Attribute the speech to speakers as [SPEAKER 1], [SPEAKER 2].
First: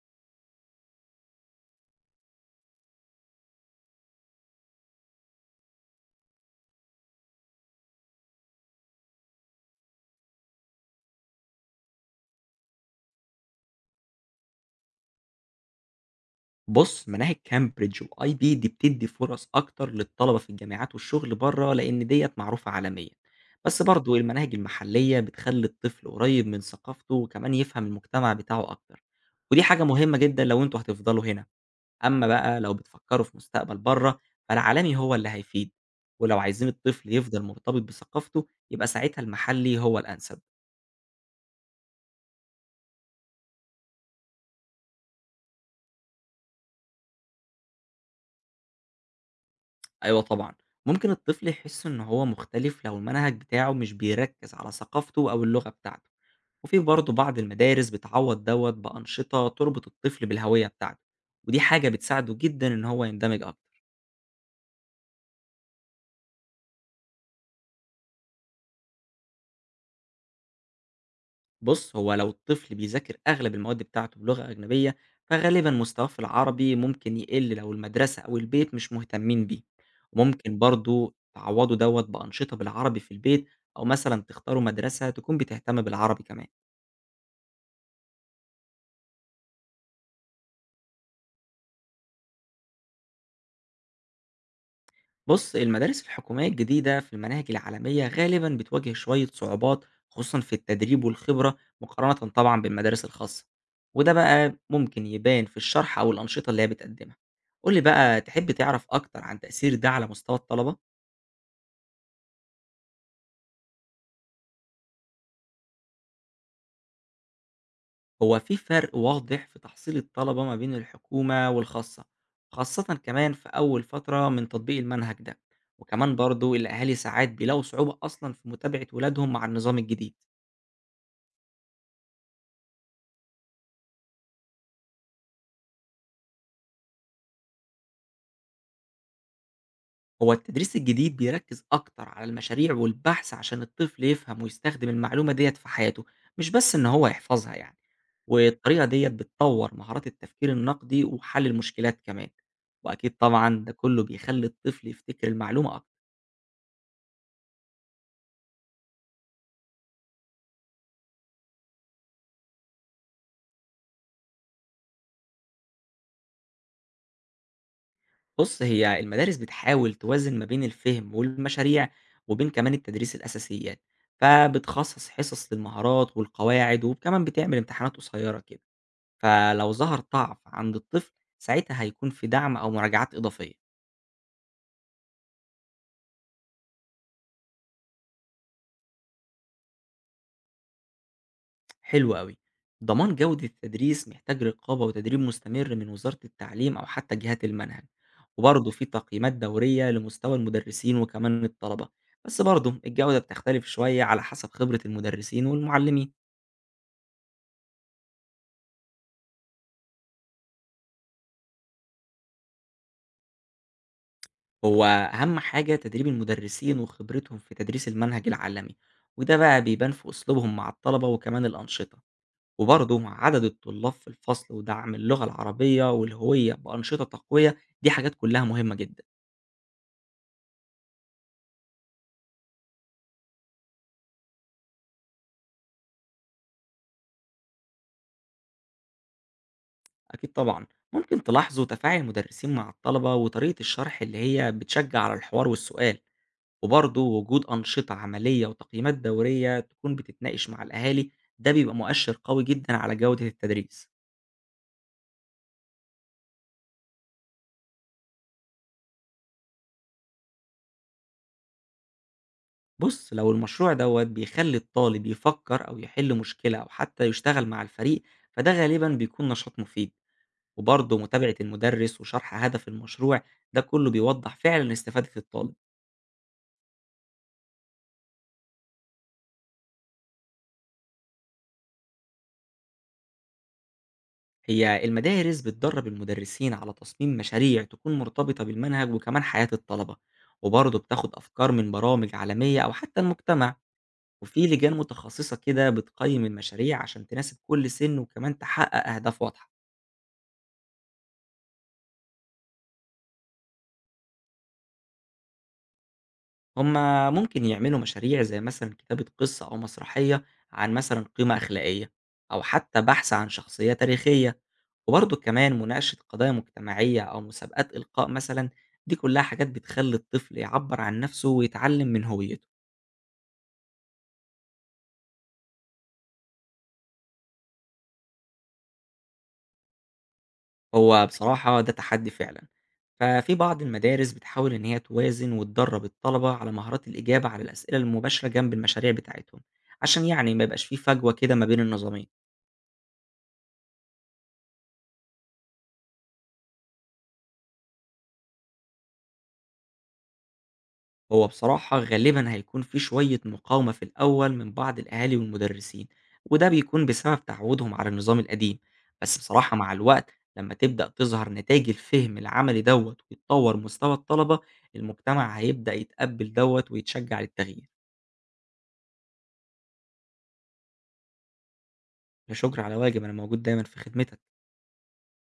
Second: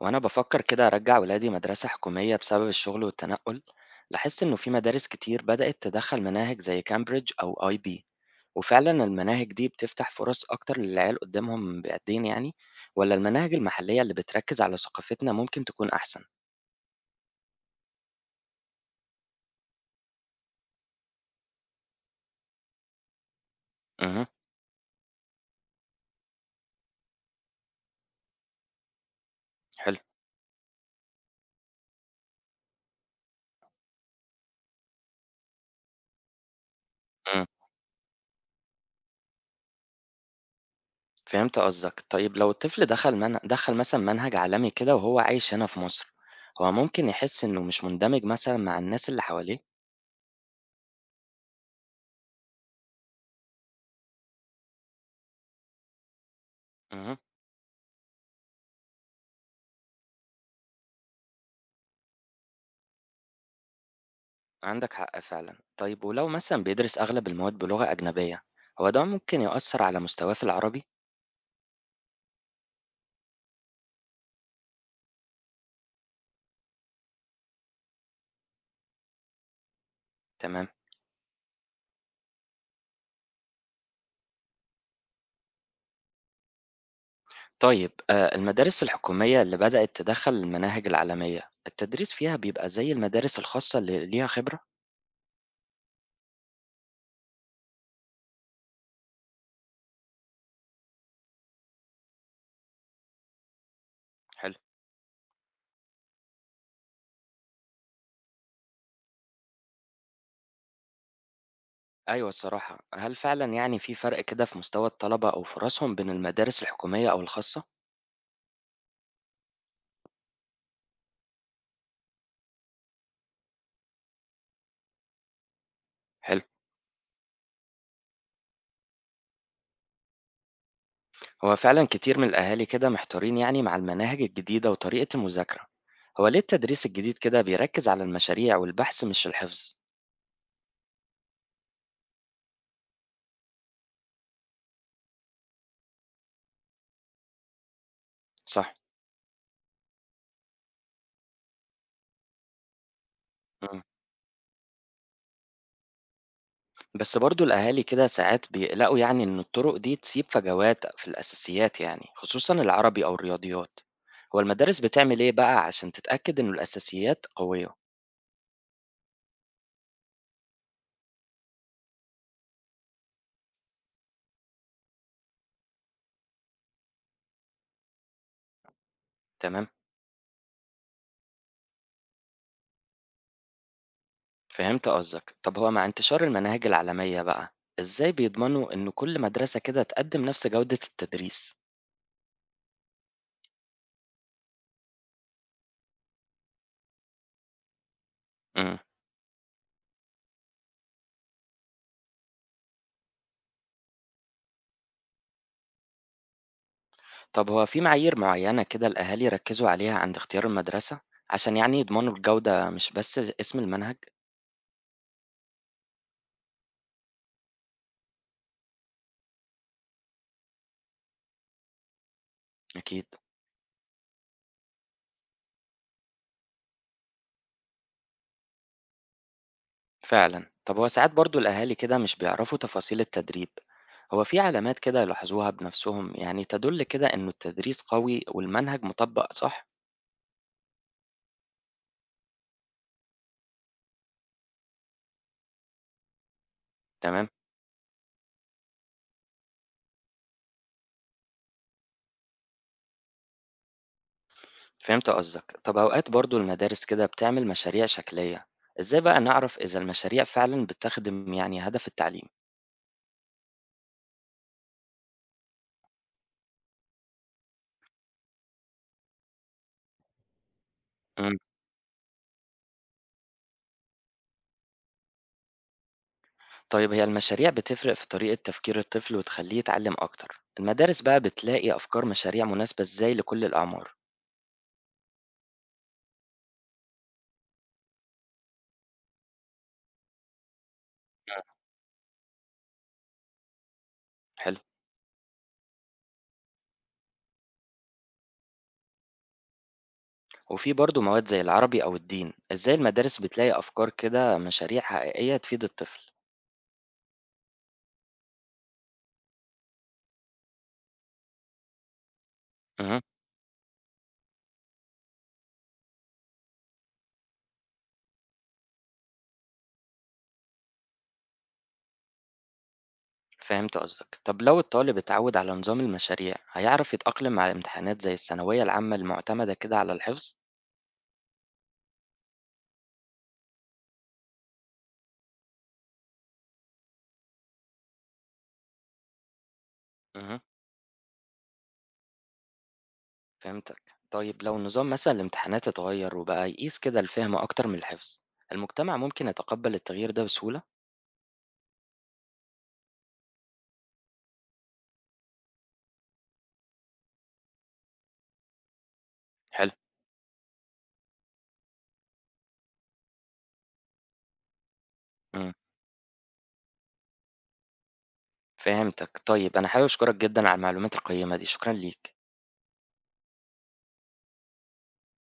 [SPEAKER 1] وأنا بفكر كده أرجع ولادي مدرسة حكومية بسبب الشغل والتنقل. لاحظت إنه في مدارس كتير بدأت تدخل مناهج زي كامبريدج أو آي بي، وفعلا المناهج دي بتفتح فرص أكتر للعيال قدامهم بقدين يعني، ولا المناهج المحلية اللي بتركز على ثقافتنا ممكن تكون أحسن؟
[SPEAKER 2] بُص، مناهج كامبريدج وIB دي بتدّي فرص أكتر للطلبة في الجامعات والشغل برّه، لإن ديّة معروفة عالميًا، بس برضه
[SPEAKER 1] امم
[SPEAKER 2] المناهج المحلية بتخلّي الطفل قريب من ثقافته وكمان يفهم المجتمع بتاعه أكتر، ودي حاجة
[SPEAKER 1] حلو.
[SPEAKER 2] مهمة جدًا لو أنتم هتفضلوا هنا. أمّا بقى لو بتفكّروا في مستقبل برّه، فالعالمي هو اللي هيفيد، ولو عايزين الطفل يفضل
[SPEAKER 1] امم
[SPEAKER 2] مرتبط بثقافته، يبقى ساعتها المحلي هو الأنسب.
[SPEAKER 1] فهمت قصدك. طيب لو الطفل دخل مثلا منهج عالمي كده وهو عايش هنا في مصر، هو ممكن يحس إنه مش مندمج مثلا مع الناس اللي حواليه؟
[SPEAKER 2] أيوه طبعًا، ممكن الطفل يحس إن هو مختلف لو المنهج بتاعه مش بيركّز على ثقافته أو اللغة بتاعته. وفي برضه
[SPEAKER 1] امم
[SPEAKER 2] بعض المدارس بتعوّض دوّة بأنشطة تربط الطفل بالهوية بتاعته، ودي حاجة بتساعده جدًا إن هو يندمج أكتر.
[SPEAKER 1] عندك حق فعلا. طيب ولو مثلا بيدرس أغلب المواد بلغة أجنبية، هو ده ممكن يؤثر على مستواه في العربي؟
[SPEAKER 2] بُص، هو لو الطفل بيذاكر أغلب المواد بتاعته بلغة أجنبية، فغالبًا مستواه في العربي ممكن يقل لو المدرسة أو البيت مش مهتمين بيه. وممكن
[SPEAKER 1] تمام.
[SPEAKER 2] برضه تعوّضوا دوّة بأنشطة بالعربي في البيت أو مثلًا تختاروا مدرسة تكون بتهتم بالعربي كمان.
[SPEAKER 1] طيب المدارس الحكومية اللي بدأت تدخل المناهج العالمية التدريس فيها بيبقى زي المدارس الخاصة اللي ليها خبرة؟
[SPEAKER 2] بص، المدارس الحكومية الجديدة في المناهج العالمية غالبا بتواجه شوية صعوبات، خصوصا في التدريب والخبرة مقارنة طبعا بالمدارس الخاصة، وده بقى
[SPEAKER 1] حلو.
[SPEAKER 2] ممكن يبان في الشرح أو الأنشطة اللي هي بتقدمها. قولي بقى، تحب تعرف أكتر عن تأثير ده على مستوى الطلبة؟
[SPEAKER 1] أيوة الصراحة، هل فعلا يعني في فرق كده في مستوى الطلبة أو فرصهم بين المدارس الحكومية أو الخاصة؟
[SPEAKER 2] هو في فرق واضح في تحصيل الطلبة ما بين الحكومة والخاصة، خاصة كمان في أول فترة من تطبيق المنهج ده. وكمان
[SPEAKER 1] حلو.
[SPEAKER 2] برضو الأهالي ساعات بيلاقوا صعوبة أصلا في متابعة ولادهم مع النظام الجديد.
[SPEAKER 1] هو فعلا كتير من الأهالي كده محتارين يعني مع المناهج الجديدة وطريقة المذاكرة. هو ليه التدريس الجديد كده بيركز على المشاريع والبحث مش الحفظ؟
[SPEAKER 2] هو التدريس الجديد بيركز أكتر على المشاريع والبحث، عشان الطفل يفهم ويستخدم المعلومة ديت في حياته، مش بس إن هو يحفظها
[SPEAKER 1] صح.
[SPEAKER 2] والطريقة ديت بتطور مهارات التفكير النقدي وحل المشكلات كمان، وأكيد طبعا ده
[SPEAKER 1] إمم.
[SPEAKER 2] كله بيخلي الطفل يفتكر المعلومة أكتر.
[SPEAKER 1] بس برضه الأهالي كده ساعات بيقلقوا يعني إن الطُرُق دي تسيب فجوات في الأساسيات يعني، خصوصًا العربي أو الرياضيات. هو المدارس بتعمل إيه بقى عشان تتأكد إنه الأساسيات قوية؟
[SPEAKER 2] بص، هي المدارس بتحاول توازن ما بين الفهم والمشاريع وبين كمان التدريس الأساسيات، فبتخصص حصص للمهارات والقواعد، وكمان بتعمل امتحانات قصيرة كده،
[SPEAKER 1] تمام.
[SPEAKER 2] فلو ظهر ضعف عند الطفل ساعتها هيكون في دعم أو مراجعات إضافية.
[SPEAKER 1] فهمت قصدك. طب هو مع انتشار المناهج العالمية بقى، إزاي بيضمنوا إن كل مدرسة كده تقدّم نفس جودة التدريس؟
[SPEAKER 2] حلو أوي. ضمان جودة التدريس محتاج رقابة وتدريب مستمر من وزارة التعليم أو حتى جهات المنهج، وبرضه
[SPEAKER 1] إمم.
[SPEAKER 2] في تقييمات دورية لمستوى المدرسين وكمان الطلبة. بس برضه الجودة بتختلف شوية على حسب خبرة المدرسين والمعلمين.
[SPEAKER 1] طب هو في معايير معيّنة كده الأهالي يركّزوا عليها عند اختيار المدرسة، عشان يعني يضمنوا الجودة مش بس اسم المنهج؟
[SPEAKER 2] هو أهم حاجة تدريب المدرسين وخبرتهم في تدريس المنهج العالمي، وده بقى بيبان في أسلوبهم مع الطلبة وكمان الأنشطة، وبرضه
[SPEAKER 1] أكيد.
[SPEAKER 2] مع عدد الطلاب في الفصل ودعم اللغة العربية والهوية بأنشطة تقوية. دي حاجات كلها مهمة جدا.
[SPEAKER 1] فعلا. طب هو ساعات برضو الأهالي كده مش بيعرفوا تفاصيل التدريب. هو في علامات كده يلاحظوها بنفسهم يعني تدل كده إنه التدريس قوي والمنهج مطبق صح؟
[SPEAKER 2] أكيد طبعا، ممكن تلاحظوا تفاعل المدرسين مع الطلبة وطريقة الشرح اللي هي بتشجع على الحوار والسؤال، وبرضه
[SPEAKER 1] تمام.
[SPEAKER 2] وجود أنشطة عملية وتقييمات دورية تكون بتتناقش مع الأهالي. ده بيبقى مؤشر قوي جدا على جودة التدريس.
[SPEAKER 1] فهمت قصدك. طب أوقات برضو المدارس كده بتعمل مشاريع شكلية، إزاي بقى نعرف إذا المشاريع فعلا بتخدم يعني هدف التعليم؟
[SPEAKER 2] بص، لو المشروع دوت بيخلي الطالب يفكر أو يحل مشكلة أو حتى يشتغل مع الفريق، فده غالبا بيكون نشاط مفيد. وبرضه متابعة
[SPEAKER 1] مم.
[SPEAKER 2] المدرس وشرح هدف المشروع، ده كله بيوضح فعلا استفادة الطالب.
[SPEAKER 1] طيب هي المشاريع بتفرق في طريقة تفكير الطفل وتخليه يتعلم أكتر، المدارس بقى بتلاقي أفكار مشاريع مناسبة إزاي لكل الأعمار؟
[SPEAKER 2] هي المدارس بتدرب المدرسين على تصميم مشاريع تكون مرتبطة بالمنهج وكمان حياة الطلبة، وبرضه بتاخد
[SPEAKER 1] مم.
[SPEAKER 2] أفكار من برامج عالمية أو حتى المجتمع. وفي
[SPEAKER 1] حلو.
[SPEAKER 2] لجان متخصصة كده بتقيم المشاريع عشان تناسب كل سن وكمان تحقق أهداف واضحة.
[SPEAKER 1] وفي برضه مواد زي العربي أو الدين، إزاي المدارس بتلاقي أفكار كده مشاريع حقيقية تفيد الطفل؟
[SPEAKER 2] هما ممكن يعملوا مشاريع زي مثلًا كتابة قصة أو مسرحية عن مثلًا قيمة أخلاقية، أو حتى
[SPEAKER 1] أها.
[SPEAKER 2] بحث عن شخصية تاريخية، وبرضه كمان مناقشة قضايا مجتمعية أو مسابقات إلقاء مثلًا، دي كلها حاجات بتخلّي الطفل يعبّر عن نفسه ويتعلم من هويته.
[SPEAKER 1] فهمت قصدك. طب لو الطالب اتعود على نظام المشاريع، هيعرف يتأقلم مع الامتحانات زي الثانوية العامة المعتمدة كده على الحفظ؟
[SPEAKER 2] هو بصراحة ده تحدي فعلًا، ففي بعض المدارس بتحاول إن هي توازن وتدرّب الطلبة على مهارات الإجابة على الأسئلة المباشرة جنب المشاريع بتاعتهم، عشان يعني
[SPEAKER 1] أها.
[SPEAKER 2] ما يبقاش في فجوة كده ما بين النظامين.
[SPEAKER 1] فهمتك. طيب لو نظام مثلا الامتحانات اتغير وبقى يقيس كده الفهم أكتر من الحفظ، المجتمع ممكن يتقبل التغيير ده بسهولة؟
[SPEAKER 2] هو بصراحة غالبًا هيكون في شوية مقاومة في الأول من بعض الأهالي والمدرسين، وده بيكون بسبب تعودهم على النظام القديم. بس بصراحة مع
[SPEAKER 1] حلو.
[SPEAKER 2] الوقت، لما تبدأ تظهر نتايج الفهم العملي دوّة ويتطور مستوى الطلبة، المجتمع
[SPEAKER 1] أمم،
[SPEAKER 2] هيبدأ يتقبل دوّة ويتشجع للتغيير.
[SPEAKER 1] فهمتك. طيب أنا حابب أشكرك جدا على المعلومات القيمة دي، شكرا ليك.
[SPEAKER 2] لا شكر على واجب، أنا موجود دايمًا في خدمتك.